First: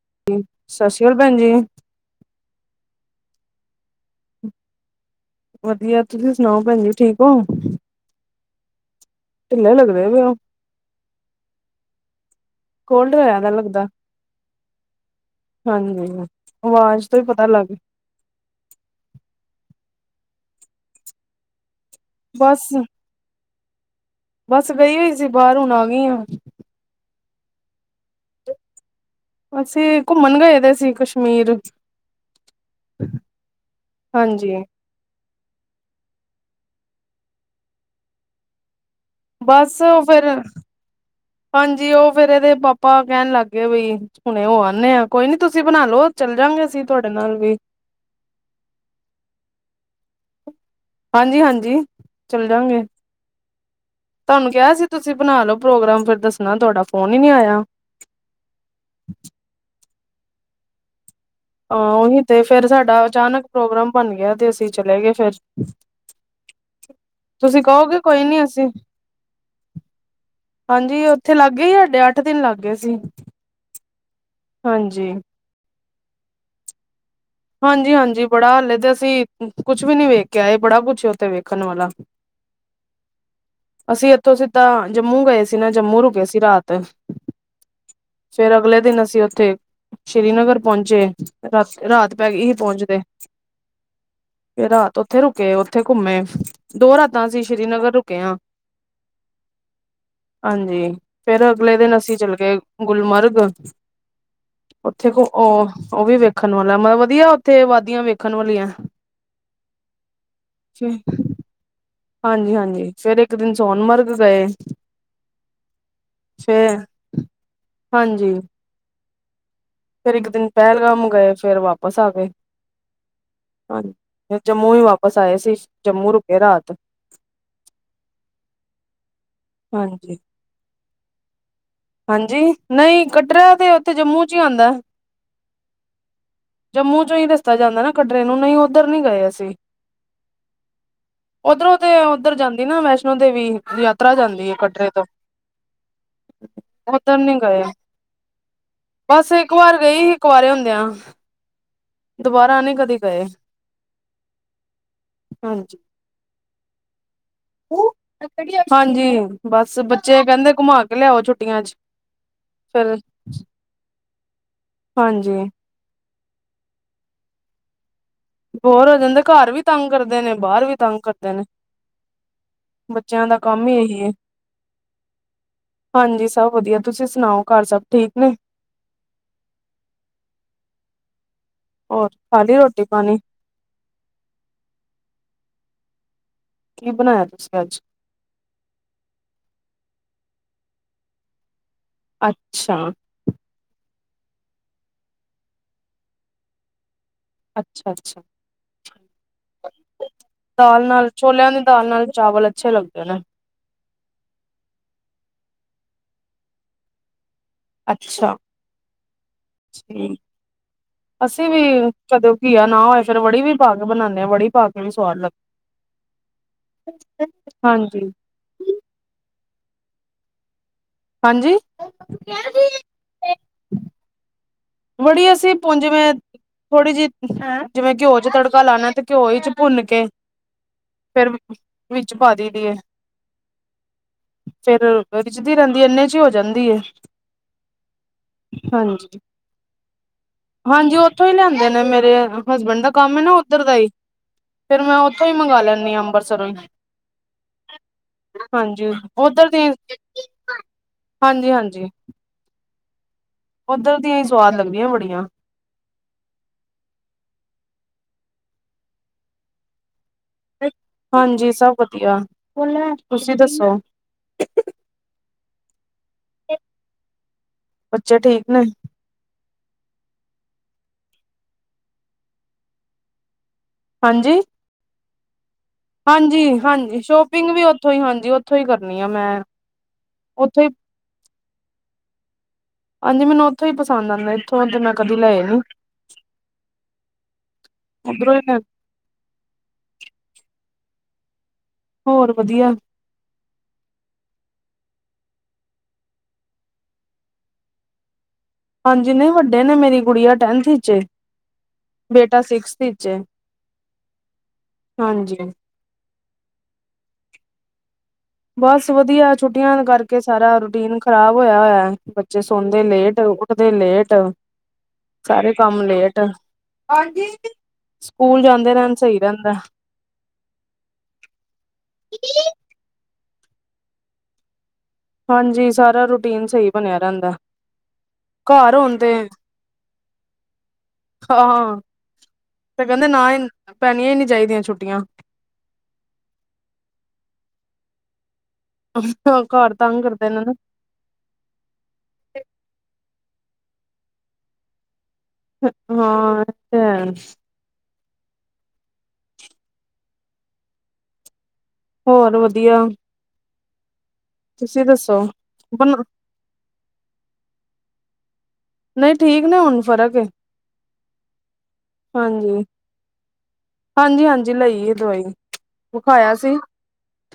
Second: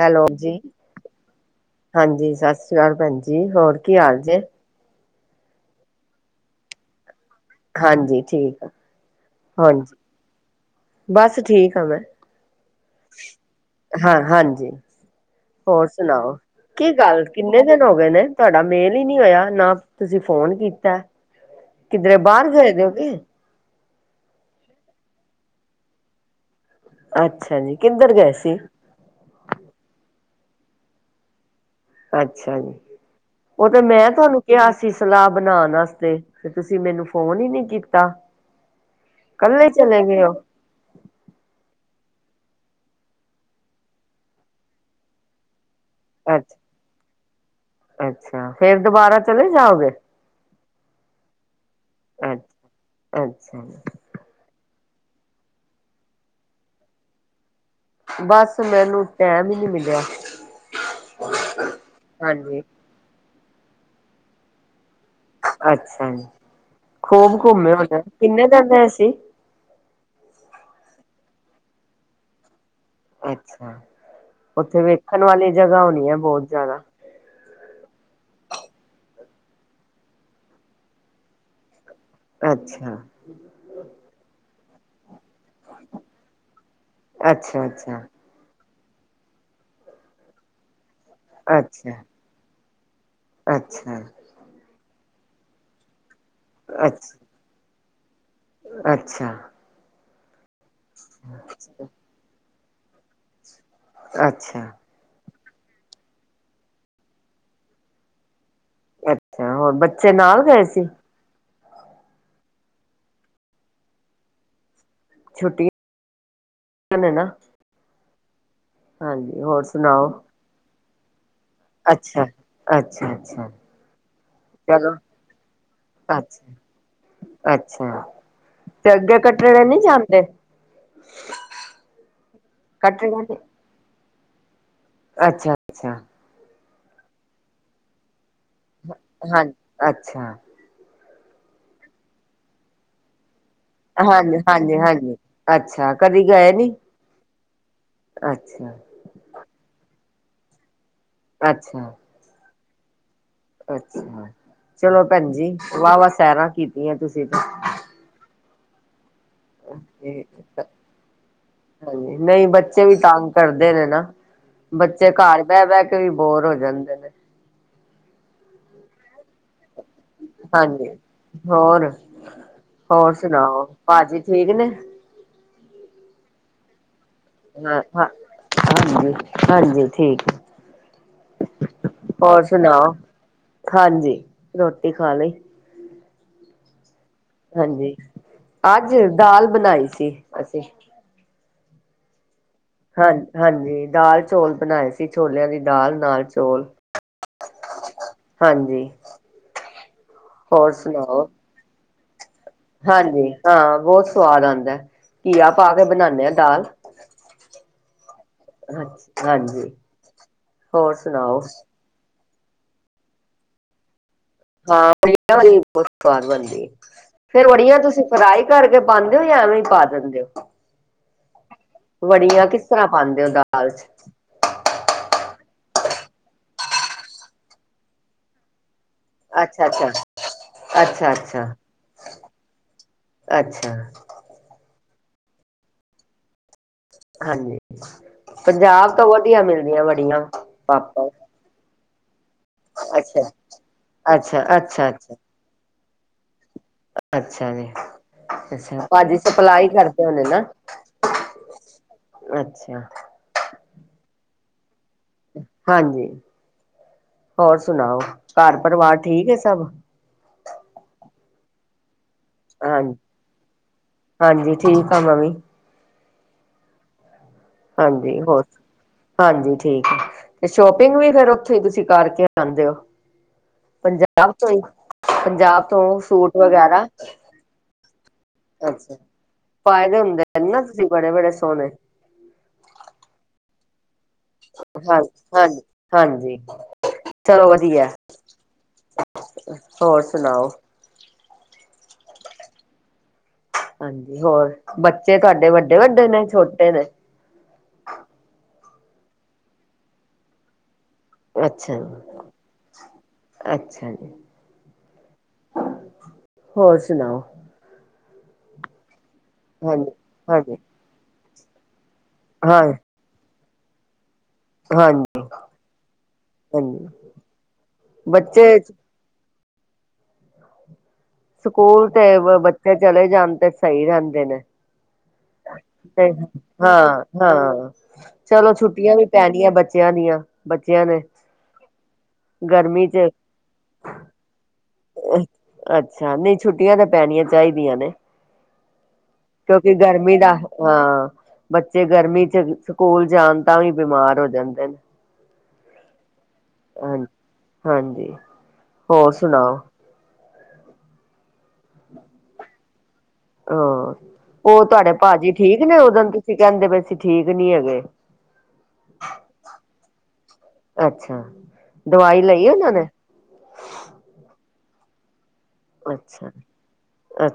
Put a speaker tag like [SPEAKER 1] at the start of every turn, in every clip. [SPEAKER 1] Hello ਜੀ,
[SPEAKER 2] ਸਤਿ ਸ਼੍ਰੀ ਅਕਾਲ ਭੈਣ ਜੀ
[SPEAKER 1] ਹਾਂਜੀ ਸਤਿ ਸ਼੍ਰੀ ਅਕਾਲ ਭੈਣ ਜੀ, ਹੋਰ ਕੀ ਹਾਲ ਜੇ।
[SPEAKER 2] ਵਧੀਆ ਤੁਸੀਂ ਸੁਣਾਓ ਭੈਣ ਜੀ ਠੀਕ ਹੋ?
[SPEAKER 1] ਹਾਂਜੀ ਠੀਕ ਆ ਹਾਂਜੀ।
[SPEAKER 2] ਦੇ ਹੋ [unintelligible]
[SPEAKER 1] ਬਸ ਠੀਕ ਆ ਮੈਂ।
[SPEAKER 2] ਕੋਲਡ ਹੋਇਆ ਪਿਆ ਲੱਗਦਾ।
[SPEAKER 1] ਹਾਂ ਹਾਂਜੀ, ਹੋਰ
[SPEAKER 2] ਹਾਂਜੀ
[SPEAKER 1] ਸੁਣਾਓ? ਕੀ
[SPEAKER 2] ਆਵਾਜ਼ ਤੋਂ
[SPEAKER 1] ਗੱਲ
[SPEAKER 2] ਹੀ ਪਤਾ
[SPEAKER 1] ਕਿੰਨੇ
[SPEAKER 2] ਲੱਗ
[SPEAKER 1] ਦਿਨ ਹੋ ਗਏ ਨੇ। ਤੁਹਾਡਾ ਮੇਲ ਹੀ ਨਹੀਂ ਹੋਇਆ। ਨਾ ਤੁਸੀਂ ਫੋਨ ਕੀਤਾ, ਕਿਧਰੇ ਬਾਹਰ
[SPEAKER 2] ਬਸ
[SPEAKER 1] ਗਏ ਦੇ ਹੋ ਕੀ।
[SPEAKER 2] ਬਸ ਗਈ ਹੋਈ ਸੀ ਬਾਹਰ, ਹੁਣ ਆ ਗਈ ਹਾਂ।
[SPEAKER 1] ਅੱਛਾ ਜੀ, ਕਿੱਧਰ ਗਏ ਸੀ?
[SPEAKER 2] ਅਸੀਂ ਘੁੰਮਣ ਗਏ ਦੇ ਸੀ ਕਸ਼ਮੀਰ।
[SPEAKER 1] ਅੱਛਾ ਜੀ, ਉਹ ਤਾਂ ਮੈਂ ਤੁਹਾਨੂੰ
[SPEAKER 2] ਹਾਂਜੀ
[SPEAKER 1] ਕਿਹਾ ਸੀ। ਸਲਾਹ ਬਣਾਉਣ ਵਾਸਤੇ ਤੇ, ਤੁਸੀਂ ਮੈਨੂੰ ਫੋਨ ਹੀ ਨੀ ਕੀਤਾ। ਕੱਲੇ
[SPEAKER 2] ਬਸ
[SPEAKER 1] ਚਲੇ ਗਏ
[SPEAKER 2] ਫੇਰ।
[SPEAKER 1] ਹੋ
[SPEAKER 2] ਹਾਂਜੀ ਉਹ ਫੇਰ ਇਹਦੇ ਪਾਪਾ, ਕਹਿਣ ਲੱਗ ਗਏ ਬਈ ਹੁਣੇ ਹੋ ਆਨੇ ਆ। ਕੋਈ ਨੀ ਤੁਸੀਂ ਬਨਾ ਲੋ, ਚੱਲੇ
[SPEAKER 1] ਅੱਛਾ
[SPEAKER 2] ਜਾਂਗੇ ਅਸੀਂ ਤੁਹਾਡੇ ਨਾਲ ਵੀ।
[SPEAKER 1] ਅੱਛਾ, ਫੇਰ ਦੁਬਾਰਾ ਚਲੇ ਜਾਓਗੇ?
[SPEAKER 2] ਹਾਂਜੀ-ਹਾਂਜੀ ਚੱਲੇ
[SPEAKER 1] ਅੱਛਾ
[SPEAKER 2] ਜਾਨਗੇ।
[SPEAKER 1] ਅੱਛਾ ਜੀ,
[SPEAKER 2] ਤੁਹਾਨੂੰ ਕਿਹਾ ਸੀ, ਤੁਸੀਂ ਬਣਾ ਲਓ ਪ੍ਰੋਗਰਾਮ, ਫੇਰ ਦੱਸਨਾ ਤੁਹਾਡਾ ਫੋਨ ਹੀ ਨਹੀਂ ਆਇਆ।
[SPEAKER 1] ਬਸ, ਮੈਨੂੰ ਟੈਮ ਹੀ ਨੀ ਮਿਲਿਆ।
[SPEAKER 2] ਹਾਂ ਉਹੀ ਤੇ
[SPEAKER 1] ਹਾਂਜੀ
[SPEAKER 2] ਫੇਰ ਸਾਡਾ ਅਚਾਨਕ ਪ੍ਰੋਗਰਾਮ ਬਣ ਗਿਆ, ਤੇ ਅਸੀਂ ਚਲੇ ਗਏ ਫੇਰ।
[SPEAKER 1] ਅੱਛਾ ਜੀ ਖੂਬ
[SPEAKER 2] ਤੁਸੀਂ
[SPEAKER 1] ਘੁੰਮੇ,
[SPEAKER 2] ਕਹੋਗੇ ਕੋਈ ਨੀ
[SPEAKER 1] ਕਿੰਨੇ
[SPEAKER 2] ਅਸੀਂ
[SPEAKER 1] ਦਿਨ ਰਹੇ ਸੀ।
[SPEAKER 2] ਹਾਂਜੀ ਉੱਥੇ ਲਗ ਗਏ, ਹੀ ਸਾਡੇ ਅੱਠ ਦਿਨ ਲੱਗ ਗਏ ਸੀ।
[SPEAKER 1] ਅੱਛਾ, ਉੱਥੇ
[SPEAKER 2] ਹਾਂਜੀ
[SPEAKER 1] ਵੇਖਣ ਵਾਲੀ ਜਗਾ ਹੋਨੀਏ ਬਹੁਤ ਜਿਆਦਾ।
[SPEAKER 2] ਹਾਂਜੀ -ਹਾਂਜੀ ਬੜਾ ਹਾਲੇ ਤੇ ਅਸੀਂ ਕੁਛ ਵੀ ਨੀ ਵੇਖ ਕੇ ਆਏ, ਬੜਾ ਕੁਛ ਉੱਥੇ ਵੇਖਣ ਵਾਲਾ।
[SPEAKER 1] ਅੱਛਾ।
[SPEAKER 2] ਅਸੀਂ ਇੱਥੋਂ ਸਿੱਧਾ ਜੰਮੂ ਗਏ ਸੀ ਨਾ। ਜੰਮੂ ਰੁਕੇ ਸੀ ਰਾਤ।
[SPEAKER 1] ਅੱਛਾ ਅੱਛਾ
[SPEAKER 2] ਫੇਰ ਅਗਲੇ ਦਿਨ ਅਸੀਂ ਉੱਥੇ, ਸ਼੍ਰੀਨਗਰ ਪਹੁੰਚੇ ਰਾਤ-
[SPEAKER 1] ਅੱਛਾ
[SPEAKER 2] ਰਾਤ। ਹੀ ਪਹੁੰਚ ਗਏ,
[SPEAKER 1] ਅੱਛਾ
[SPEAKER 2] ਫੇਰ ਰਾਤ ਉੱਥੇ ਰੁਕੇ ਉੱਥੇ ਘੁੰਮੇ। ਦੋ
[SPEAKER 1] ਅੱਛਾ
[SPEAKER 2] ਰਾਤਾਂ ਅਸੀਂ ਸ਼੍ਰੀਨਗਰ ਰੁਕੇ ਹਾਂ।
[SPEAKER 1] ਅੱਛਾ।
[SPEAKER 2] ਹਾਂਜੀ ਫੇਰ ਅਗਲੇ ਦਿਨ ਅਸੀਂ ਚਲੇ ਗਏ ਗੁਲਮਰਗ
[SPEAKER 1] ਅੱਛਾ
[SPEAKER 2] ਉਥੇ ਉਹ ਉਹ ਵੀ ਵੇਖਣ ਵਾਲਾ ਮਤਲਬ ਵਧੀਆ ਉੱਥੇ ਵਾਦੀਆਂ ਵੇਖਣ ਵਾਲੀਆਂ
[SPEAKER 1] ਅੱਛਾ ਹੋਰ ਬੱਚੇ ਨਾਲ ਗਏ ਸੀ।
[SPEAKER 2] ਹਾਂਜੀ- ਹਾਂਜੀ ਫੇਰ ਇੱਕ ਦਿਨ ਸੋਨਮਰਗ ਗਏ।
[SPEAKER 1] ਛੁੱਟੀਆਂ
[SPEAKER 2] ਫੇਰ
[SPEAKER 1] ਨੇ ਨਾ
[SPEAKER 2] ਹਾਂਜੀ।
[SPEAKER 1] ਹਾਂਜੀ ਹੋਰ ਸੁਣਾਓ
[SPEAKER 2] ਫਿਰ ਇੱਕ ਦਿਨ ਪਹਿਲਗਾਮ ਗਏ ਫੇਰ ਵਾਪਸ
[SPEAKER 1] ਅੱਛਾ
[SPEAKER 2] ਆਗੇ
[SPEAKER 1] ਅੱਛਾ -ਅੱਛਾ
[SPEAKER 2] ਹਾਂਜੀ ਫਿਰ ਜੰਮੂ ਹੀ
[SPEAKER 1] ਚਲੋ
[SPEAKER 2] ਵਾਪਸ ਆਏ ਸੀ ਜੰਮੂ ਰੁਕੇ
[SPEAKER 1] ਅੱਛਾ
[SPEAKER 2] ਰਾਤ
[SPEAKER 1] ਅੱਛਾ ਤੇ ਅੱਗੇ ਕਟਰੇ ਨਹੀਂ
[SPEAKER 2] ਹਾਂਜੀ
[SPEAKER 1] ਜਾਂਦੇ।
[SPEAKER 2] ਹਾਂਜੀ, ਨਹੀਂ
[SPEAKER 1] ਕਟੜੇ
[SPEAKER 2] ਕਟਰਾ ਤੇ ਉੱਥੇ ਜੰਮੂ 'ਚ ਹੀ ਆਂਦਾ।
[SPEAKER 1] ਅੱਛਾ- ਅੱਛਾ
[SPEAKER 2] ਜੰਮੂ 'ਚੋਂ ਹੀ ਰਸਤਾ ਜਾਂਦਾ ਨਾ ਕਟਰੇ ਨੂੰ ਨਹੀਂ ਉੱਧਰ ਨਹੀਂ ਗਏ
[SPEAKER 1] ਹਾਂ
[SPEAKER 2] ਅਸੀਂ
[SPEAKER 1] ਅੱਛਾ
[SPEAKER 2] ਓਧਰੋਂ ਤੇ ਉੱਧਰ ਜਾਂਦੀ ਨਾ ਵੈਸ਼ਨੋ ਦੇਵੀ ਯਾਤਰਾ
[SPEAKER 1] ਹਾਂਜੀ
[SPEAKER 2] ਜਾਂਦੀ ਹੈ
[SPEAKER 1] ਹਾਂਜੀ
[SPEAKER 2] ਕਟਰੇ ਤੋਂ
[SPEAKER 1] ਹਾਂਜੀ ਅੱਛਾ ਕਦੀ ਗਏ ਨਹੀਂ।
[SPEAKER 2] ਉੱਧਰ ਨੀ ਗਏ।
[SPEAKER 1] ਅੱਛਾ
[SPEAKER 2] ਬਸ ਇੱਕ ਵਾਰ ਗਈ ਹੀ ਕੁਵਾਰੇੰ ਹੁੰਦਿਆਂ।
[SPEAKER 1] ਅੱਛਾ
[SPEAKER 2] ਦੁਬਾਰਾ ਨੀ ਕਦੇ ਗਏ।
[SPEAKER 1] ਅੱਛਾ ਚਲੋ ਭੈਣਜੀ
[SPEAKER 2] ਹਾਂਜੀ,
[SPEAKER 1] ਵਾਹਵਾ ਸੈਰਾਂ ਕੀਤੀਆਂ ਤੁਸੀਂ ਤੇ
[SPEAKER 2] ਹਾਂਜੀ ਬਸ ਬੱਚੇ ਕਹਿੰਦੇ ਘੁਮਾ ਕੇ ਲਿਆਓ ਛੁੱਟੀਆਂ ਚ
[SPEAKER 1] ਹਾਂਜੀ ਨਹੀਂ ਬੱਚੇ
[SPEAKER 2] ਫੇਰ
[SPEAKER 1] ਵੀ ਤੰਗ ਕਰਦੇ ਨੇ ਨਾ ਬੱਚੇ
[SPEAKER 2] ਹਾਂਜੀ
[SPEAKER 1] ਘਰ ਬਹਿ -ਬਹਿ ਕੇ ਵੀ ਬੋਰ ਹੋ ਜਾਂਦੇ ਨੇ।
[SPEAKER 2] ਬੌਰ ਹੋ ਜਾਂਦੇ ਘਰ ਵੀ ਤੰਗ ਕਰਦੇ ਨੇ ਬਾਹਰ ਵੀ
[SPEAKER 1] ਹਾਂਜੀ
[SPEAKER 2] ਤੰਗ ਕਰਦੇ ਨੇ।
[SPEAKER 1] ਹੋਰ ਹੋਰ
[SPEAKER 2] ਬੱਚਿਆਂ ਦਾ
[SPEAKER 1] ਸੁਣਾਓ
[SPEAKER 2] ਕੰਮ ਹੀ ਇਹੀ ਹੈ
[SPEAKER 1] ਭਾਜੀ ਠੀਕ ਨੇ
[SPEAKER 2] ਹਾਂਜੀ ਸਭ ਵਧੀਆ ਤੁਸੀਂ ਸੁਣਾਓ। ਘਰ
[SPEAKER 1] ਹ
[SPEAKER 2] ਸਭ
[SPEAKER 1] ਹਾਂ
[SPEAKER 2] ਠੀਕ ਨੇ
[SPEAKER 1] ਹਾਂਜੀ- ਹਾਂਜੀ ਠੀਕ ਹੈ। ਹੋਰ
[SPEAKER 2] ਖਾਲੀ ਰੋਟੀ
[SPEAKER 1] ਸੁਣਾਓ
[SPEAKER 2] ਪਾਣੀ
[SPEAKER 1] ਹਾਂਜੀ ਰੋਟੀ ਖਾ ਲਈ
[SPEAKER 2] ਕੀ ਬਣਾਇਆ। ਤੁਸੀਂ ਅੱਜ
[SPEAKER 1] ਹਾਂਜੀ ਅੱਜ ਦਾਲ ਬਨਾਈ ਸੀ ਅਸੀਂ
[SPEAKER 2] ਅੱਛਾ
[SPEAKER 1] ਹਾਂ, ਹਾਂਜੀ, ਦਾਲ ਚੋਲ ਬਣਾਏ ਸੀ, ਛੋਲਿਆਂ ਦੀ ਦਾਲ ਨਾਲ ਚੋਲ
[SPEAKER 2] ਅੱਛਾ -ਅੱਛਾ
[SPEAKER 1] ਹੋਰ
[SPEAKER 2] ਦਾਲ ਨਾਲ
[SPEAKER 1] ਸੁਣਾਓ
[SPEAKER 2] ਛੋਲਿਆਂ ਦੀ ਦਾਲ ਨਾਲ ਚਾਵਲ ਅੱਛੇ ਲੱਗਦੇ ਨੇ
[SPEAKER 1] ਹਾਂਜੀ ਹਾਂ ਬਹੁਤ ਸਵਾਦ ਆਉਂਦਾ ਘੀਆ ਪਾ ਕੇ ਬਣਾਣੇ ਆ ਦਾਲ
[SPEAKER 2] ਅੱਛਾ
[SPEAKER 1] ਹਾਂਜੀ ਹੋਰ ਸੁਣਾਓ
[SPEAKER 2] ਅਸੀਂ ਵੀ ਕਦੋ ਘੀਆ ਨਾ ਹੋਇ ਫਿਰ ਵੜੀ ਵੀ ਪਾ ਕੇ ਬਣਾਣੇ ਹ ਵੜੀ ਪਾ
[SPEAKER 1] ਹਾ
[SPEAKER 2] ਕੇ ਵੀ ਸਵਾਦ
[SPEAKER 1] ਵੜੀਆਂ
[SPEAKER 2] ਲੱਗਦੀ
[SPEAKER 1] ਵਲੀ ਬਹੁਤ ਸਵਾਦ ਬਣਦੀ ਫੇਰ ਵੜੀਆ
[SPEAKER 2] ਹਾਂਜੀ
[SPEAKER 1] ਤੁਸੀਂ ਫਰਾਈ ਕਰਕੇ ਪਾਉਂਦੇ ਹੋ ਜਾਂ ਐਵੇਂ ਪਾ ਦਿੰਦੇ ਹੋ।
[SPEAKER 2] ਹਾਂਜੀ
[SPEAKER 1] ਵੜੀਆਂ ਕਿਸ ਤਰ੍ਹਾਂ ਪਾਉਦੇ ਹੋ ਦਾਲ 'ਚ
[SPEAKER 2] ਵੜੀ ਅਸੀਂ ਹੁਣ ਜਿਵੇਂ ਥੋੜੀ ਜਿਹੀ ਜਿਵੇਂ ਘਿਓ 'ਚ ਤੜਕਾ ਲਾਣਾ ਤੇ ਘਿਓ 'ਚ
[SPEAKER 1] ਅੱਛਾ
[SPEAKER 2] ਭੁੰਨ
[SPEAKER 1] ਅੱਛਾ
[SPEAKER 2] ਕੇ
[SPEAKER 1] ਅੱਛਾ
[SPEAKER 2] ਫਿਰ
[SPEAKER 1] ਅੱਛਾ
[SPEAKER 2] ਵਿੱਚ ਪਾ ਦੀ ਦੀਏ।
[SPEAKER 1] ਅੱਛਾ
[SPEAKER 2] ਫੇਰ ਰਿੱਝਦੀ ਰਹਿੰਦੀ ਏ ਇੰਨੇ 'ਚ ਹੀ ਹੋ ਜਾਂਦੀ ਏ।
[SPEAKER 1] ਹਾਂਜੀ ਪੰਜਾਬ ਤੋਂ
[SPEAKER 2] ਹਾਂਜੀ।
[SPEAKER 1] ਵਧੀਆ ਮਿਲਦੀਆਂ ਵੜੀਆ
[SPEAKER 2] ਹਾਂਜੀ ਉਥੋਂ ਹੀ ਲਿਆਂਦੇ ਨੇ ਮੇਰੇ ਹਸਬੈਂਡ ਦਾ ਕੰਮ ਹੈ
[SPEAKER 1] ਅੱਛਾ
[SPEAKER 2] ਨਾ ਉੱਧਰ ਦਾ ਹੀ
[SPEAKER 1] ਅੱਛਾ ਅੱਛਾ
[SPEAKER 2] ਫੇਰ ਮੈਂ
[SPEAKER 1] ਅੱਛਾ
[SPEAKER 2] ਉਥੋਂ ਹੀ ਮੰਗਾਂ ਲੈਂਨੀ ਆ ਅੰਬਰਸਰੋ ਈ।
[SPEAKER 1] ਅੱਛਾ ਜੀ ਅੱਛਾ ਭਾਜੀ ਸਪਲਾਈ ਕਰਦੇ ਹੌਨੇ ਨਾ।
[SPEAKER 2] ਹਾਂਜੀ- ਹਾਂਜੀ।
[SPEAKER 1] ਅੱਛਾ।
[SPEAKER 2] ਉੱਧਰ ਦੀਆਂ ਹੀ ਸੁਆਦ ਲੱਗਦੀਆ ਵੜੀਆਂ।
[SPEAKER 1] ਹਾਂਜੀ। ਹੋਰ ਸੁਣਾਓ ਘਰ ਪਰਿਵਾਰ ਠੀਕ ਹੈ ਸਭ?
[SPEAKER 2] ਹਾਂਜੀ। ਸਭ ਵਧੀਆ।
[SPEAKER 1] ਹਾਂ
[SPEAKER 2] ਤੁਸੀਂ ਦੱਸੋ?
[SPEAKER 1] ਹਾਂਜੀ। ਠੀਕ ਆ ਮ ਵੀ।
[SPEAKER 2] ਬੱਚੇ
[SPEAKER 1] ਹਾਂਜੀ। ਹੋਰ
[SPEAKER 2] ਠੀਕ ਨੇ
[SPEAKER 1] ਹਾਂਜੀ। ਠੀਕ ਹੈ, ਤੇ ਸ਼ੋਪਿੰਗ ਵੀ ਫੇਿਰ ਉੱਥੇ ਤੁਸੀਂ ਕਰਕੇ ਆਉਂਦੇ ਹੋ। ਪੰਜਾਬ
[SPEAKER 2] ਹਾਂਜੀ।
[SPEAKER 1] ਤੋਂ ਹੀ, ਪੰਜਾਬ ਤੋਂ ਸੂਟ ਵਗੈਰਾ
[SPEAKER 2] ਵੀੱਥੋਂ ਵੀ ਉਥੋ। ਹਾਂਜੀ। ਉੱਥੋਂ ਹੀ
[SPEAKER 1] ਅੱਛਾ।
[SPEAKER 2] ਕਰਨੀ ਆ ਮੈਂ
[SPEAKER 1] ਪਾਏ ਦੇ ਹੁੰਦੇ ਨਾ
[SPEAKER 2] ਉੱਥੋਂ ਹੀ
[SPEAKER 1] ਤੁਸੀਂ ਬੜੇ -ਬੜੇ ਸੋਹਣੇ।
[SPEAKER 2] ਹਾਂਜੀ ਮੈਨੂੰ ਉੱਥੋਂ ਹੀ ਪਸੰਦ ਆਂਦਾ। ਇਥੋਂ ਤੇ ਮੈਂ
[SPEAKER 1] ਹਾਂ
[SPEAKER 2] ਕਦੀ ਲੈਏ ਨੀ।
[SPEAKER 1] ਹਾਂਜੀ ਹਾਂਜੀ। ਚਲੋ ਵਧੀਆ।
[SPEAKER 2] ਉੱਧਰੋਂ ਹੀ ਮੈਂ
[SPEAKER 1] ਹੋਰ ਸੁਣਾਓ?
[SPEAKER 2] ਹੋਰ ਵਧੀਆ।
[SPEAKER 1] ਹਾਂਜੀ। ਹੋਰ ਬੱਚੇ ਤੁਹਾਡੇ ਵੱਡੇ -ਵੱਡੇ ਨੇ ਛੋਟੇ ਨੇ।
[SPEAKER 2] ਹਾਂਜੀ। ਨਹੀਂ ਵੱਡੇ ਨੇ। ਮੇਰੀ ਕੁੜੀ ਆ ਟੈਨਥ ਵਿਚ।
[SPEAKER 1] ਅੱਛਾ ਜੀ
[SPEAKER 2] ਬੇਟਾ ਸਿਕਸਥ ਵਿਚ ਹੈ।
[SPEAKER 1] ਅੱਛਾ ਜੀ
[SPEAKER 2] ਹਾਂਜੀ।
[SPEAKER 1] ਹੋਰ ਸੁਣਾਓ?
[SPEAKER 2] ਬਸ ਵਧੀਆ। ਛੁੱਟੀਆਂ
[SPEAKER 1] ਹਾਂਜੀ
[SPEAKER 2] ਕਰਕੇ
[SPEAKER 1] ਹਾਂਜੀ
[SPEAKER 2] ਸਾਰਾ ਰੂਟੀਨ ਖ਼ਰਾਬ ਹੋਇਆ ਹੋਇਆ। ਬੱਚੇ
[SPEAKER 1] ਹਾਂ
[SPEAKER 2] ਸੌਦੇ ਲੇਟ, ਉੱਠਦੇ ਲੇਟ।
[SPEAKER 1] ਹਾਂਜੀ
[SPEAKER 2] ਸਾਰੇ ਕੰਮ ਲੇਟ।
[SPEAKER 1] ਹਾਂਜੀ
[SPEAKER 2] ਸਕੂਲ
[SPEAKER 1] ਬੱਚੇ
[SPEAKER 2] ਜਾਂਦੇ ਰ ਸਹੀ ਰਹਿੰਦਾ।
[SPEAKER 1] ਸਕੂਲ ਤੇ ਬੱਚੇ ਚਲੇ ਜਾਣ ਤੇ ਸਹੀ ਰਹਿੰਦੇ ਨੇ।
[SPEAKER 2] ਹਾਂਜੀ ਸਾਰਾ ਰੂਟੀਨ ਸਹੀ ਬਣਿਆ
[SPEAKER 1] ਹਾਂ-
[SPEAKER 2] ਰਹਿੰਦਾ
[SPEAKER 1] ਹਾਂ ਚਲੋ
[SPEAKER 2] ਘਰ
[SPEAKER 1] ਛੁੱਟੀਆਂ
[SPEAKER 2] ਹੋਣ
[SPEAKER 1] ਵੀ
[SPEAKER 2] ਤੇ
[SPEAKER 1] ਪੈਣੀਆਂ ਬੱਚਿਆਂ ਦੀਆਂ। ਬੱਚਿਆਂ ਨੇ
[SPEAKER 2] ਹਾਂ। ਤੇ
[SPEAKER 1] ਗਰਮੀ
[SPEAKER 2] ਕਹਿੰਦੇ
[SPEAKER 1] ਚ
[SPEAKER 2] ਨਾ ਹੀ ਪੈਣੀਆਂ ਹੀ ਨਹੀਂ ਚਾਹੀਦੀਆਂ ਛੁੱਟੀਆਂ।
[SPEAKER 1] ਅੱਛਾ। ਨਹੀਂ ਛੁੱਟੀਆਂ ਤਾਂ ਪੈਣੀਆਂ ਚਾਹੀਦੀਆਂ ਨੇ।
[SPEAKER 2] ਘਰ
[SPEAKER 1] ਕਿਉਂਕਿ
[SPEAKER 2] ਤੰਗ
[SPEAKER 1] ਗਰਮੀ
[SPEAKER 2] ਕਰਦੇ
[SPEAKER 1] ਦਾ।
[SPEAKER 2] ਨੇ ਨਾ
[SPEAKER 1] ਹਾਂ। ਬੱਚੇ ਗਰਮੀ ਚ' ਸਕੂਲ ਜਾਣ ਤਾਂ ਵੀ ਬਿਮਾਰ ਹੋ ਜਾਂਦੇ ਨੇ।
[SPEAKER 2] ਹਾਂ। ਤੇ
[SPEAKER 1] ਹਾਂ,
[SPEAKER 2] ਹੈ,
[SPEAKER 1] ਹਾਂਜੀ। ਹੋਰ ਸੁਣਾਓ?
[SPEAKER 2] ਹੋਰ ਵਧੀਆ।
[SPEAKER 1] ਹਾਂ, ਹੋਰ
[SPEAKER 2] ਤੁਸੀਂ
[SPEAKER 1] ਤੁਆਡੇ
[SPEAKER 2] ਦੱਸੋ
[SPEAKER 1] ਭਾਜੀ ਠੀਕ ਨੇ
[SPEAKER 2] ਬਣਾ
[SPEAKER 1] ਹੁਨ। ਤੇ ਕਹਿੰਦੇ ਪੇ ਅਸੀਂ ਠੀਕ ਨੀ ਹੈਗੇ।
[SPEAKER 2] ਨਈ ਠੀਕ ਨੇ ਹੁਣ ਫਰਕ ਏ
[SPEAKER 1] ਅੱਛਾ। ਦਵਾਈ ਲਈ ਉਹਨਾਂ ਨੇ
[SPEAKER 2] ਹਾਂਜੀ-ਹਾਂਜੀ- ਹਾਂਜੀ ਲਈਏ ਦਵਾਈ।
[SPEAKER 1] ਅੱਛਾ
[SPEAKER 2] ਵਿਖਾਇਆ ਸੀ।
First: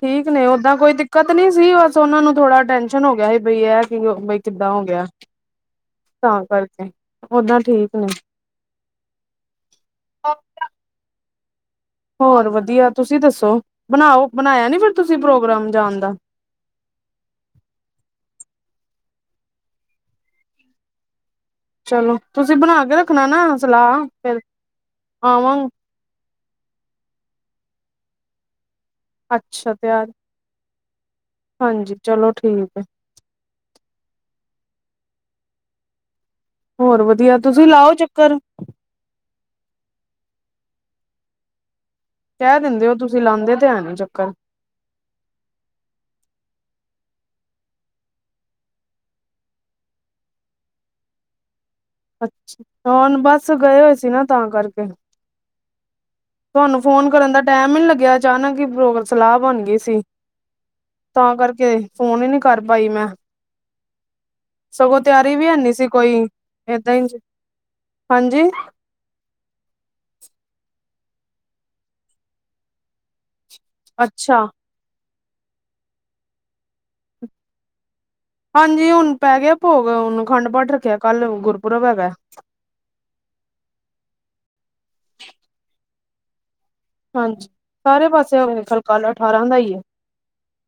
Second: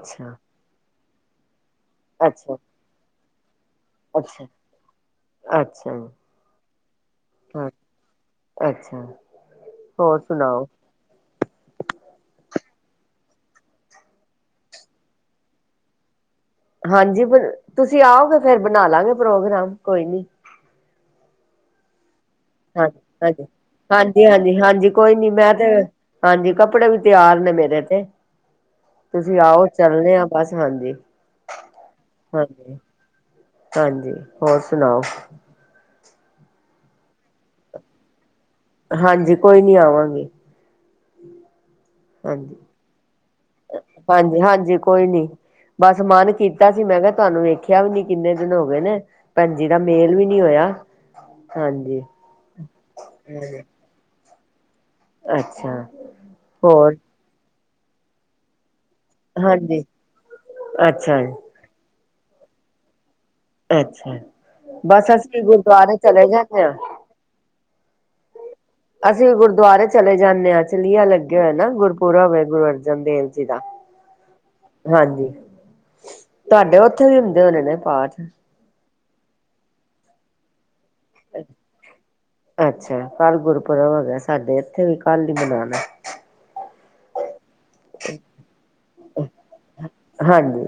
[SPEAKER 2] ਠੀਕ ਨੇ ਓਦਾਂ ਕੋਈ ਦਿੱਕਤ ਨੀ ਸੀ ਬਸ ਉਹਨਾ
[SPEAKER 1] ਅੱਛਾ
[SPEAKER 2] ਨੂੰ ਥੋੜਾ ਟੈਂਸ਼ ਹੁਨ ਗਿਆ ਸੀ ਬਈ ਏ ਕਿ ਬਈ
[SPEAKER 1] ਅੱਛਾ
[SPEAKER 2] ਕਿੱਦਾਂ ਹੋ ਗਿਆ।
[SPEAKER 1] ਅੱਛਾ
[SPEAKER 2] ਤਾਂ ਕਰਕੇ ਓਦਾਂ
[SPEAKER 1] ਹਾਂ
[SPEAKER 2] ਠੀਕ ਨੇ।
[SPEAKER 1] ਅੱਛਾ। ਹੋਰ ਸੁਣਾਓ?
[SPEAKER 2] ਹੋਰ ਵਧੀਆ ਤੁਸੀਂ ਦੱਸੋ? ਬਣਾਓ ਬਣਾਇਆ ਨੀ ਫੇਰ ਤੁਸੀਂ ਪ੍ਰੋਗਰਾਮ ਜਾਣ ਦਾ।
[SPEAKER 1] ਹਾਂਜੀ। ਤੁਸੀਂ ਆਓਗੇ ਫੇਰ ਬਣਾ ਲਾਂਗੇ ਪ੍ਰੋਗਰਾਮ। ਕੋਈ ਨੀ
[SPEAKER 2] ਚਲੋ, ਤੁਸੀਂ ਬਣਾ
[SPEAKER 1] ਹਾਂ,
[SPEAKER 2] ਕੇ ਰੱਖਣਾ
[SPEAKER 1] ਹਾਂਜੀ
[SPEAKER 2] ਨਾ ਸਲਾਹ
[SPEAKER 1] -ਹਾਂਜੀ,
[SPEAKER 2] ਫਿਰ
[SPEAKER 1] ਹਾਂਜੀ -ਹਾਂਜੀ ਕੋਈ ਨੀ ਮੈਂ
[SPEAKER 2] ਆਵਾਂ
[SPEAKER 1] ਤੇ ਹਾਂਜੀ। ਕੱਪੜੇ ਵੀ ਤਿਆਰ ਨੇ ਮੇਰੇ ਤੇ। ਤੁਸੀਂ ਆਓ
[SPEAKER 2] ਅੱਛਾ ਤਿਆਰ
[SPEAKER 1] ਚੱਲਣੇ ਆ। ਬਸ, ਹਾਂਜੀ।
[SPEAKER 2] ਹਾਂਜੀ। ਚਲੋ ਠੀਕ
[SPEAKER 1] ਹਾਂਜੀ
[SPEAKER 2] ਹੈ।
[SPEAKER 1] ਹਾਂਜੀ। ਹੋਰ ਸੁਣਾਓ?
[SPEAKER 2] ਹੋਰ ਵਧੀਆ ਤੁਸੀਂ ਲਾਓ ਚੱਕਰ
[SPEAKER 1] ਹਾਂਜੀ, ਕੋਈ ਨੀ ਆਵਾਂਗੇ। ਹਾਂਜੀ,
[SPEAKER 2] ਕਹਿ ਦਿੰਦੇ ਹੋ ਤੁਸੀਂ ਲਾਉਂਦੇ ਤੇ ਹੈ ਨੀ ਚੱਕਰ
[SPEAKER 1] ਹਾਂਜੀ -ਹਾਂਜੀ ਕੋਈ ਨੀ ਬਸ ਮਨ ਕੀਤਾ ਸੀ ਮੈਂ ਕਿਹਾ ਤਾਹਨੂੰ ਵੇਖਿਆ ਵੀ ਨੀ ਕਿੰਨੇ ਦਿਨ ਹੋ ਗਏ ਨੇ ਭੈਣਜੀ ਦਾ ਮੇਲ ਵੀ ਨੀ ਹੋਇਆ, ਹਾਂਜੀ।
[SPEAKER 2] ਅੱਛ, ਹੁਣ ਬਸ ਗਏ ਹੋਏ ਸੀ ਨਾ ਤਾਂ ਕਰਕੇ
[SPEAKER 1] ਅੱਛਾ
[SPEAKER 2] ਤੁਆਨੂੰ
[SPEAKER 1] ਹੋਰ
[SPEAKER 2] ਫੋਨ ਕਰਨ ਦਾ ਟਾਈਮ ਈ ਨੀ ਲੱਗਿਆ ਅਚਾਨਕ ਪ੍ਰੋਗ ਸਲਾ ਬਣ ਗੀ
[SPEAKER 1] ਹਾਂਜੀ
[SPEAKER 2] ਸੀ,
[SPEAKER 1] ਅੱਛਾ
[SPEAKER 2] ਤਾਂ ਕਰਕੇ ਫੋਨ ਈ ਨੀ ਕਰ ਪਾਈ ਮੈਂ।
[SPEAKER 1] ਅੱਛਾ
[SPEAKER 2] ਸਗੋਂ
[SPEAKER 1] ਬਸ
[SPEAKER 2] ਤਿਆਰੀ
[SPEAKER 1] ਅਸੀਂ
[SPEAKER 2] ਵੀ ਹੈਨੀ ਸੀ
[SPEAKER 1] ਗੁਰਦੁਆਰੇ
[SPEAKER 2] ਕੋਈ
[SPEAKER 1] ਚਲੇ ਜਾਂਦੇ ਹਾਂ
[SPEAKER 2] ਏਦਾਂ ਈ, ਹਾਂਜੀ?
[SPEAKER 1] ਅਸੀਂ ਗੁਰਦੁਆਰੇ ਚਲੇ ਜਾਂਨੇ ਆ ਚਲੀਆ ਲੱਗਿਆ ਹੋਆ ਨਾ, ਗੁਰਪੁਰਵ ਏ ਗੁਰੂ ਅਰਜਨ ਦੇਵ ਜੀ ਦਾ।
[SPEAKER 2] ਅੱਛਾ
[SPEAKER 1] ਹਾਂਜੀ, ਤੁਆਡੇ ਉੱਥੇ ਵੀ ਹੁੰਦੇ ਹੋਣੇ ਨੇ ਪਾਠ।
[SPEAKER 2] ਹਾਂਜੀ ਹੁਣ ਪੈ ਗਿਆ ਭੋਗ ਹੁਣ ਖੰਡ ਪਾਠ ਰੱਖਿਆ ਕੱਲ ਗੁਰਪੁਰਵ ਹੈਗਾ।
[SPEAKER 1] ਅੱਛਾ, ਕੱਲ੍ਹ ਗੁਰਪੁਰਬ ਹੈਗਾ ਸਾਡੇ ਇੱਥੇ ਵੀ ਕੱਲ ਈ ਮਨਾਣਾ।
[SPEAKER 2] ਹਾਂਜੀ, ਸਾਰੇ ਪਾਸੇ ਹੋਏ ਖਲ ਕਲ ਅਠਾਰਾਂ ਦਾ ਈ ਐ।
[SPEAKER 1] ਹਾਂਜੀ,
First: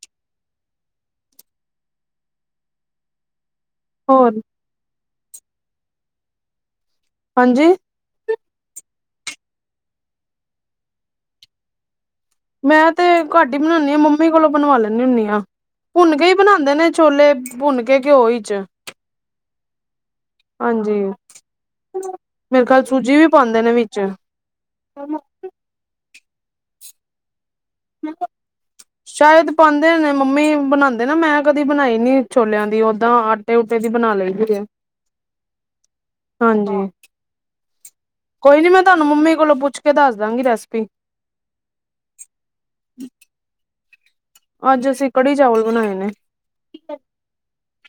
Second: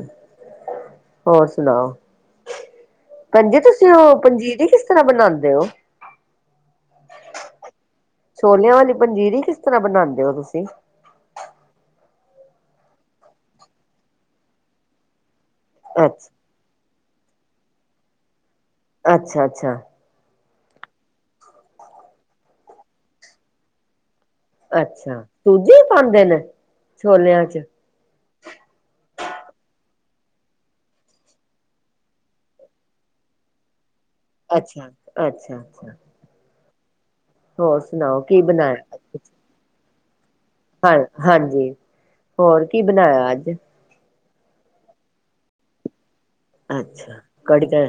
[SPEAKER 1] ਹੋਰ ਸੁਣਾਓ ਪੈਨਜੀ ਤੁਸੀਂ ਤੇ ਓ,
[SPEAKER 2] ਹੋਰ
[SPEAKER 1] ਪੰਜੀਰੀ ਕਿਸ ਤਰ੍ਹਾਂ ਬਣਾਂਦੇ ਓ।
[SPEAKER 2] ਹਾਂਜੀ?
[SPEAKER 1] ਛੋਲਿਆਂ ਵਾਲੀ ਪੰਜੀਰੀ ਕਿਸ ਤਰ੍ਹਾਂ ਬਣਾਂਦੇ ਓ ਤੁਸੀਂ।
[SPEAKER 2] ਮੈਂ ਤੇ ਘੱਟ ਈ ਬਣਾਨੀ ਆਂ ਮੰਮੀ ਕੋਲੋਂ ਬਣਵਾ ਲੈਂਨੀ ਹੁੰਨੀ ਆ, ਭੁੰਨ ਕੇ
[SPEAKER 1] ਅੱਛਾ,
[SPEAKER 2] ਈ ਬਣਾਂਦੇ ਨੇ। ਛੋਲੇ, ਭੁੰਨ ਕੇ ਘਿਓ ਈ ਚ
[SPEAKER 1] ਅੱਛਾ-ਅੱਛਾ।
[SPEAKER 2] ਹਾਂਜੀ, ਮੇਰੇ ਖਿਆਲ ਸੂਜੀ ਵੀ ਪਾਉਂਦੇ ਨੇ ਵਿੱਚ।
[SPEAKER 1] ਅੱਛਾ, ਸੂਜੀ ਵੀ ਪਾਂਦੇ ਨੇ, ਛੋਲਿਆਂ 'ਚ।
[SPEAKER 2] ਮੈਂ [unintelligible] ਸ਼ਾਇਦ ਪਾਂਦੇ ਨੇ ਮੰਮੀ ਬਣਾਂਦੇ ਨਾ ਮੈਂ ਕਦੀ ਬਣਾਈ ਨੀ ਛੋਲਿਆਂ ਦੀ ਓਦਾਂ ਤੇ ਓਤੇ ਦੀ ਬਣਾ ਲਈ ਦੀ ਹੈ
[SPEAKER 1] ਅੱਛਾ, ਅੱਛਾ-ਅੱਛਾ।
[SPEAKER 2] ਹਾਂਜੀ।
[SPEAKER 1] ਹੋਰ ਸੁਣਾਓ ਕੀ
[SPEAKER 2] ਕੋਈ ਨੀ ਮੈਂ ਤਾਨੂੰ
[SPEAKER 1] ਬਣਾਇਆ?
[SPEAKER 2] ਮੰਮੀ ਕੋਲੋ ਪੁੱਛ ਕੇ ਦੱਸ ਦਾ ਗੀ ਰੈਸਪੀ।
[SPEAKER 1] ਹਾਂ ਹਾਂਜੀ, ਹੋਰ ਕੀ ਬਣਾਇਆ ਅੱਜ?
[SPEAKER 2] ਅੱਜ ਅਸੀਂ ਕੜੀ-ਚਾਵਲ ਬਣਾਏ ਨੇ।
[SPEAKER 1] ਅੱਛਾ, ਕੜੀ ਐ,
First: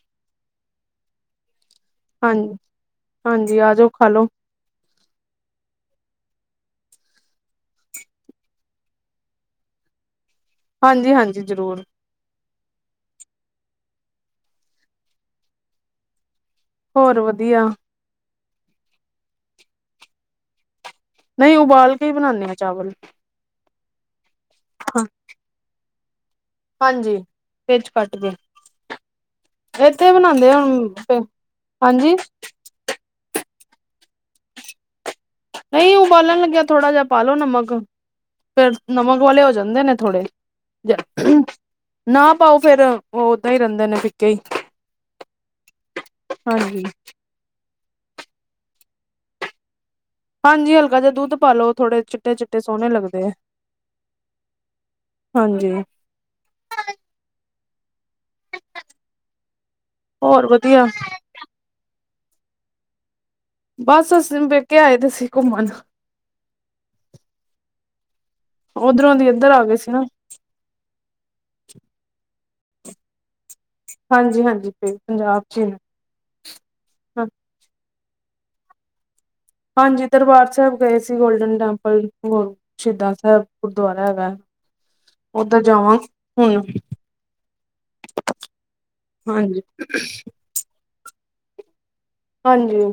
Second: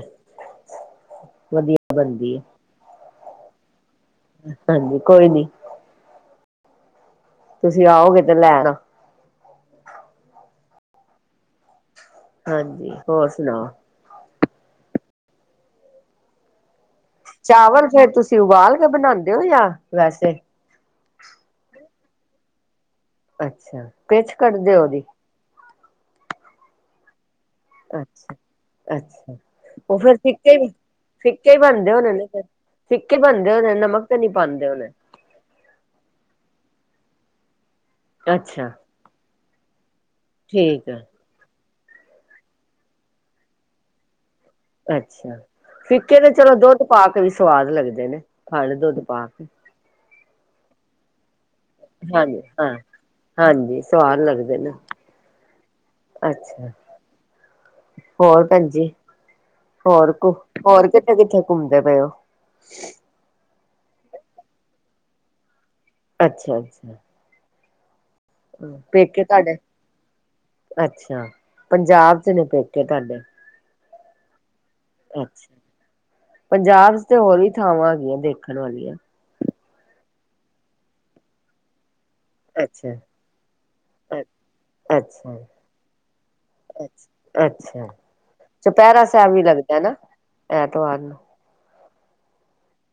[SPEAKER 1] ਵਧੀਆ। ਬਣਦੀ ਹੈ
[SPEAKER 2] ਹਾਂਜੀ, ਹਾਂਜੀ ਆਜੋ ਖਾਲੋ।
[SPEAKER 1] ਹਾਂਜੀ, ਕੋਈ ਨੀ। ਤੁਸੀਂ ਆਓਗੇ ਤੇ ਲੈ ਆਣਾ।
[SPEAKER 2] ਹਾਂਜੀ-ਹਾਂਜੀ, ਜ਼ਰੂਰ।
[SPEAKER 1] ਹਾਂਜੀ, ਹੋਰ ਸੁਣਾਓ?
[SPEAKER 2] ਹੋਰ ਵਧੀਆ
[SPEAKER 1] ਚਾਵਲ ਫੇਰ, ਤੁਸੀਂ ਉਬਾਲ ਕੇ ਬਣਾਂਦੇ ਓ, ਜਾਂ ਵੈਸੇ
[SPEAKER 2] ਨਈ, ਉਬਾਲ ਕੇ ਈ ਬਣਾਨੇ ਆਂ ਚਾਵਲ।
[SPEAKER 1] ਅੱਛਾ, ਪਿਛ ਕੱਢਦੇ ਓ, ਓਦੀ।
[SPEAKER 2] ਹਾਂਜੀ। ਵਿੱਚ ਕੱਟ ਕੇ
[SPEAKER 1] ਅੱਛਾ-ਅੱਛਾ ਉ
[SPEAKER 2] ਇੱਥੇ
[SPEAKER 1] ਫੇਰ
[SPEAKER 2] ਬਣਾਉਂਦੇ
[SPEAKER 1] ਫਿੱਕੇ ਈ,
[SPEAKER 2] ਹੁਣ
[SPEAKER 1] ਫਿੱਕੇ ਈ ਬਣਦੇ ਹੋਣੇ
[SPEAKER 2] ਹਾਂਜੀ
[SPEAKER 1] ਨੇ ਫੇਰ। ਫਿੱਕੇ ਈ ਬਣਦੇ ਹੋਣੇ ਨਮਕ ਤੇ ਨੀ ਪਾਂਦੇ ਹੋਣੇ।
[SPEAKER 2] ਨਈ, ਉਬਾਲਣ ਲੱਗਿਆ ਥੋੜਾ ਜੇਆ ਪਾਲੋ ਨਮਕ,
[SPEAKER 1] ਅੱਛਾ
[SPEAKER 2] ਫੇਰ ਨਮਕ ਵਾਲੇ ਹੋ ਜਾਂਦੇ ਨੇ ਥੋੜੇ।
[SPEAKER 1] ਠੀਕ ਹੈ
[SPEAKER 2] ਨਾ ਪਾਓ ਫੇਰ, ਓ ਓਦਾਂ ਈ ਰੈਂਦੇ ਨੇ ਫਿੱਕੇ ਈ।
[SPEAKER 1] ਅੱਛਾ, ਫਿੱਕੇ ਤੇ ਚਲੋ ਦੁੱਧ ਪਾ ਕੇ ਵੀ ਸਵਾਦ ਲੱਗਦੇ ਨੇ, ਖਾਲੋ ਦੁੱਧ ਪਾ ਕੇ।
[SPEAKER 2] ਹਾਂਜੀ ਹਲਕਾ ਜਾ ਦੁੱਧ ਪਾ ਲੋ ਥੋੜੇ ਚਿੱਟੇ
[SPEAKER 1] ਹਾਂਜੀ
[SPEAKER 2] ਚਿੱਟੇ
[SPEAKER 1] ਹਾਂ
[SPEAKER 2] ਸੋਹਣੇ ਲੱਗਦੇ ਆ
[SPEAKER 1] ਹਾਂਜੀ ਸਵਾਦ ਲੱਗਦੇ ਨੇ
[SPEAKER 2] ਹਾਂਜੀ
[SPEAKER 1] ਅੱਛਾ ਹੋਰ ਭੈਣਜੀ ਹੋਰ ਕੁ ਹੋਰ ਕਿੱਥੇ ਕਿੱਥੇ ਘੁੰਮਦੇ ਪਏ ਓ
[SPEAKER 2] ਬਸ ਅਸੀਂ ਪੇਕੇ ਆਏ ਤੁ ਸੀ ਘੁੰਮਣ
[SPEAKER 1] ਅੱਛਾ, ਅੱਛਾ
[SPEAKER 2] ਉਧਰੋਂ
[SPEAKER 1] ਪੇਕੇ
[SPEAKER 2] ਦੀ ਇੱਧਰ
[SPEAKER 1] ਤਾੱਡੇ
[SPEAKER 2] ਆ ਗਏ ਸੀ ਨਾ
[SPEAKER 1] ਅੱਛਾ ਪੰਜਾਬ ਚ ਨੇ ਪੇਕੇ ਤਾੱਡੇ।
[SPEAKER 2] ਹਾਂਜੀ-ਹਾਂਜੀ, ਪੰਜਾਬ
[SPEAKER 1] ਅੱਛਾ
[SPEAKER 2] ਚ ਹੀ ਨੇ।
[SPEAKER 1] ਪੰਜਾਬ ਚ ਤੇ ਹੋਰ ਹੀ ਥਾਵਾਂ ਹੈਗੀਆਂ ਦੇਖਣ ਵਾਲੀਆਂ।
[SPEAKER 2] ਹਾਂਜੀ, ਦਰਬਾਰ ਸੈਬ ਗਏ ਸੀ ਗੋਲਡਨ ਟੈਂਪਲ। ਹੋਰ ਸ਼ੀਦਾਂ ਸੈਬ ਗੁਰਦੁਆਰਾ ਹੈਗਾ ਐ। ਹੁਣ
[SPEAKER 1] ਅੱਛਾ-ਅੱਛਾ। ਚਪੈਰਾ ਸੈਬ ਵੀ
[SPEAKER 2] ਹਾਂਜੀ
[SPEAKER 1] ਲੱਗਦਾ ਏ ਨਾ? ਐਤਵਾਰ।
[SPEAKER 2] ਹਾਂਜੀ।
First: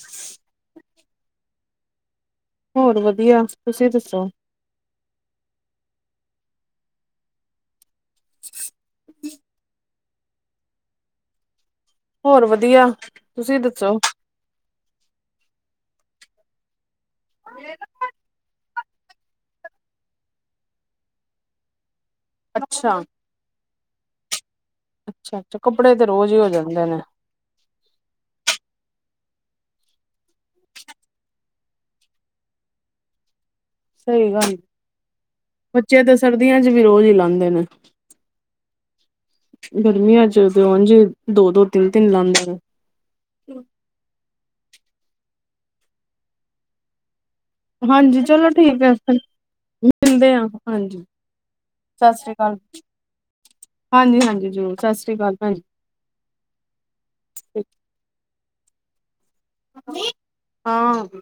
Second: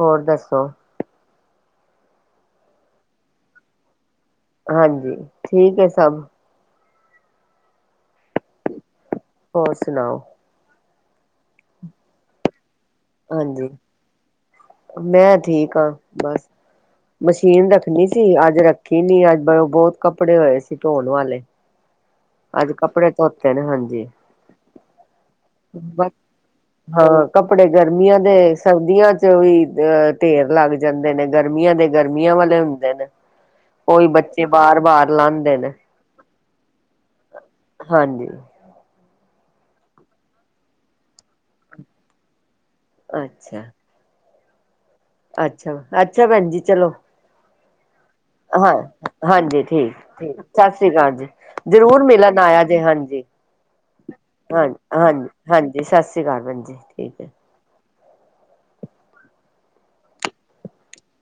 [SPEAKER 1] ਹੋਰ ਦੱਸੋ?
[SPEAKER 2] ਹੋਰ ਵਧੀਆ, ਤੁਸੀਂ ਦੱਸੋ?
[SPEAKER 1] ਹਾਂਜੀ, ਠੀਕ ਏ ਸਭ।
[SPEAKER 2] [inaudible]
[SPEAKER 1] ਹੋਰ, ਸੁਣਾਓ।
[SPEAKER 2] ਹੋਰ, ਵਧੀਆ। ਤੁਸੀਂ
[SPEAKER 1] ਹਾਂਜੀ,
[SPEAKER 2] ਦੱਸੋ
[SPEAKER 1] ਮੈਂ ਠੀਕ ਹਾਂ ਬਸ। ਮਸ਼ੀਨ ਰੱਖਣੀ ਸੀ, ਅੱਜ ਰੱਖ ਨੀ, ਅੱਜ ਬੋਤ ਕੱਪੜੇ ਹੋਏ ਸੀ ਧੋਣ ਵਾਲੇ। ਅੱਜ
[SPEAKER 2] ਅੱਛਾ
[SPEAKER 1] ਕੱਪੜੇ ਧੋਤੇ ਨੇ, ਹਾਂਜੀ,
[SPEAKER 2] ਅੱਛਾ ਅੱਛਾ ਕੱਪੜੇ ਤੇ
[SPEAKER 1] ਬਸ
[SPEAKER 2] ਰੋਜ਼ ਹੀ ਹੋ ਜਾਂਦੇ ਨੇ
[SPEAKER 1] ਹਾਂ ਕੱਪੜੇ ਗਰਮੀਆਂ ਦੇ, ਸਰਦੀਆਂ ਚ ਵੀ ਅ ਢੇਰ ਲੱਗ ਜਾਂਦੇ ਨੇ। ਗਰਮੀਆਂ ਦੇ ਗਰਮੀਆਂ ਵਾਲੇ ਹੁੰਦੇ ਨੇ।
[SPEAKER 2] [inaudible]
[SPEAKER 1] ਔਈ, ਬੱਚੇ
[SPEAKER 2] ਗੱਲ
[SPEAKER 1] ਬਾਰ-ਬਾਰ ਲਾਂਦੇ ਨੇ।
[SPEAKER 2] ਬੱਚੇ ਤੇ ਸਰਦੀਆਂ ਚ ਵੀ ਰੋਜ਼ ਈ ਲਾਂਦੇ ਨੇ।
[SPEAKER 1] ਹਾਂਜੀ।
[SPEAKER 2] ਗਰਮੀਆਂ ਚ, ਤੇ ਔੰਝ ਦੋ-ਦੋ, ਤਿੰਨ-ਤਿੰਨ ਲਾਂਦੇ ਨੇ।
[SPEAKER 1] ਅੱਛਾ। ਅੱਛਾ, ਅੱਛਾ ਭੈਣ ਜੀ, ਚਲੋ।
[SPEAKER 2] ਹਾਂਜੀ। ਚਲੋ
[SPEAKER 1] ਹਾਂ,
[SPEAKER 2] ਠੀਕ ਹੈ
[SPEAKER 1] ਹਾਂਜੀ, ਠੀਕ
[SPEAKER 2] ਮਿਲਦੇ
[SPEAKER 1] ਠੀਕ।
[SPEAKER 2] ਆ
[SPEAKER 1] ਸ ਸਰੀ
[SPEAKER 2] ਹਾਂਜੀ
[SPEAKER 1] ਕਾਲ ਜੀ, ਜਰੂਰ
[SPEAKER 2] ਸਤਿ ਸ੍ਰੀ
[SPEAKER 1] ਮਿਲਣ
[SPEAKER 2] ਅਕਾਲ
[SPEAKER 1] ਆਇਆ ਜੇ ਹਾਂਜੀ।
[SPEAKER 2] ਹਾਂਜੀ ਹਾਂਜੀ
[SPEAKER 1] ਹਾਂ
[SPEAKER 2] ਜ਼ਰੂਰ ਸਤਿ ਸ੍ਰੀ
[SPEAKER 1] ਹਾਂਜੀ
[SPEAKER 2] ਅਕਾਲ ਭੈਣ
[SPEAKER 1] ਹਾਂਜੀ ਸਾਸ ਰੀ ਕਾਲ, ਭੈਣਜੀ। ਠੀਕ ਏ।
[SPEAKER 2] ਜੀ ਹਾਂ।